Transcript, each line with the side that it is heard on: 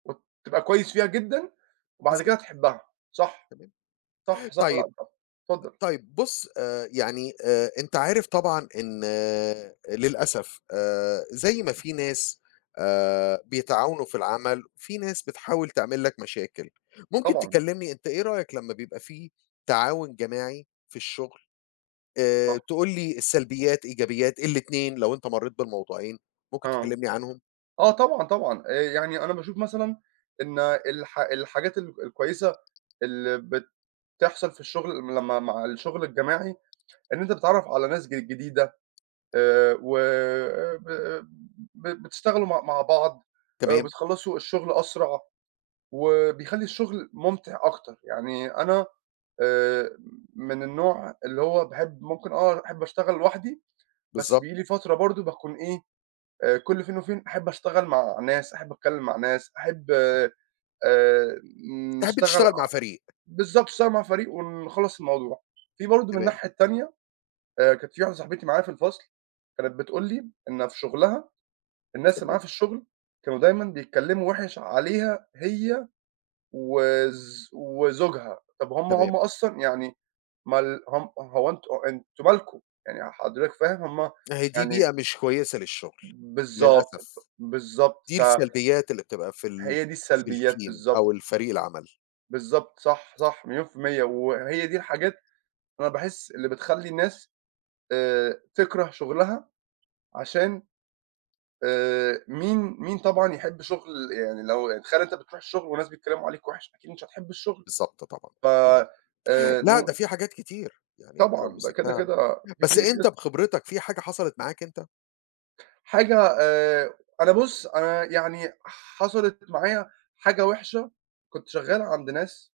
right: امم، تبقى كويس فيها جدًا، وبعد
left: بالضبط.
right: كده تحبها. صح،
left: تمام.
right: صح، صح، لأ،
left: طيّب
right: صح. اتفضل.
left: طيّب بُص، آآ، يعني، آآ، أنت عارف طبعًا إن للأسف آآ، زي ما فيه ناس، آآ، بيتعاونوا في العمل، فيه ناس بتحاول تعمل لك مشاكل. ممكن
right: طبعًا.
left: تكلمني أنت إيه رأيك لمّا بيبقى فيه تعاون جماعي في الشغل؟ آآ،
right: صح.
left: تقول لي السلبيات، إيجابيات، الاتنين، لو أنت مرّيت بالموضوعين، ممكن
right: آه.
left: تكلمني عنهم؟
right: آه، طبعًا، طبعًا. آآ، يعني أنا باشوف مثلًا إن الحا الحاجات الك الكويّسة اللي بت تحصل في الشغل لما مع الشغل الجماعي إن أنت بتتعرف على ناس ج جديدة، آآ، و آآ، ب بتشتغلوا م مع بعض، آآ،
left: تمام.
right: وبتخلصوا الشغل أسرع، وبيخلّي الشغل ممتع أكتر. يعني أنا، آآ، من النوع اللي هو باحب ممكن آه أحب أشتغل لوحدي، بس
left: بالضبط.
right: بييجي لي فترة برضه باكون إيه؟ آآ، كل فين وفين أحب أشتغل مع ناس، أحب أتكلّم مع ناس، أحب، آآ
left: تحب
right: نشتغل
left: تشتغل
right: ع
left: مع فريق.
right: بالضبط، نشتعل مع فريق ونخلص الموضوع. فيه برضه من
left: تمام.
right: الناحية التانية، آآ، كانت فيه واحدة صاحبتي معايا في الفصل، كانت بتقول لي إن في شغلها الناس اللي معاها
left: تمام.
right: في الشغل كانوا دايمًا بيتكلّموا وِحِش عليها هي وز وزوجها. طَب هُم هُم
left: تمام.
right: أصلًا يعني مال هُم هو أنتم، أنتم مالكم؟ يعني حضرتك فاهم؟ هُم
left: اهي دي بيئة
right: يعني
left: مش كويّسة للشغل،
right: بالضبط ف
left: للأسف.
right: بالضبط
left: دي
right: ف
left: السلبيات اللي بتبقى في ال
right: هي دي
left: في
right: السلبيات،
left: الteam
right: بالضبط.
left: أو الفريق العمل.
right: بالضبط، صح، صح، مليون في المِيّة وهي دي الحاجات أنا باحس اللي بتخلّي الناس، آآ، تكره شغلها عشان، آآ، مين مين طبعًا يحب شغل يعني لو يعني تخيل أنت بتروح الشغل وناس بيتكلّموا عليك وِحِش، أكيد مش هتحب الشغل.
left: بالضبط، طبعًا،
right: ف
left: طبعًا.
right: آآ،
left: لأ، ده
right: نو
left: فيه حاجات كتير، يعني أنت لو
right: طبعًا ده كده
left: مسكتها
right: كده
left: بس
right: فيه
left: أنت
right: [unintelligible]
left: بخبرتك، فيه حاجة حصلت معاك أنت؟
right: حاجة، آآ، أنا بُص أنا يعني حصلت معايا حاجة وحشة، كنت شغّالها عند ناس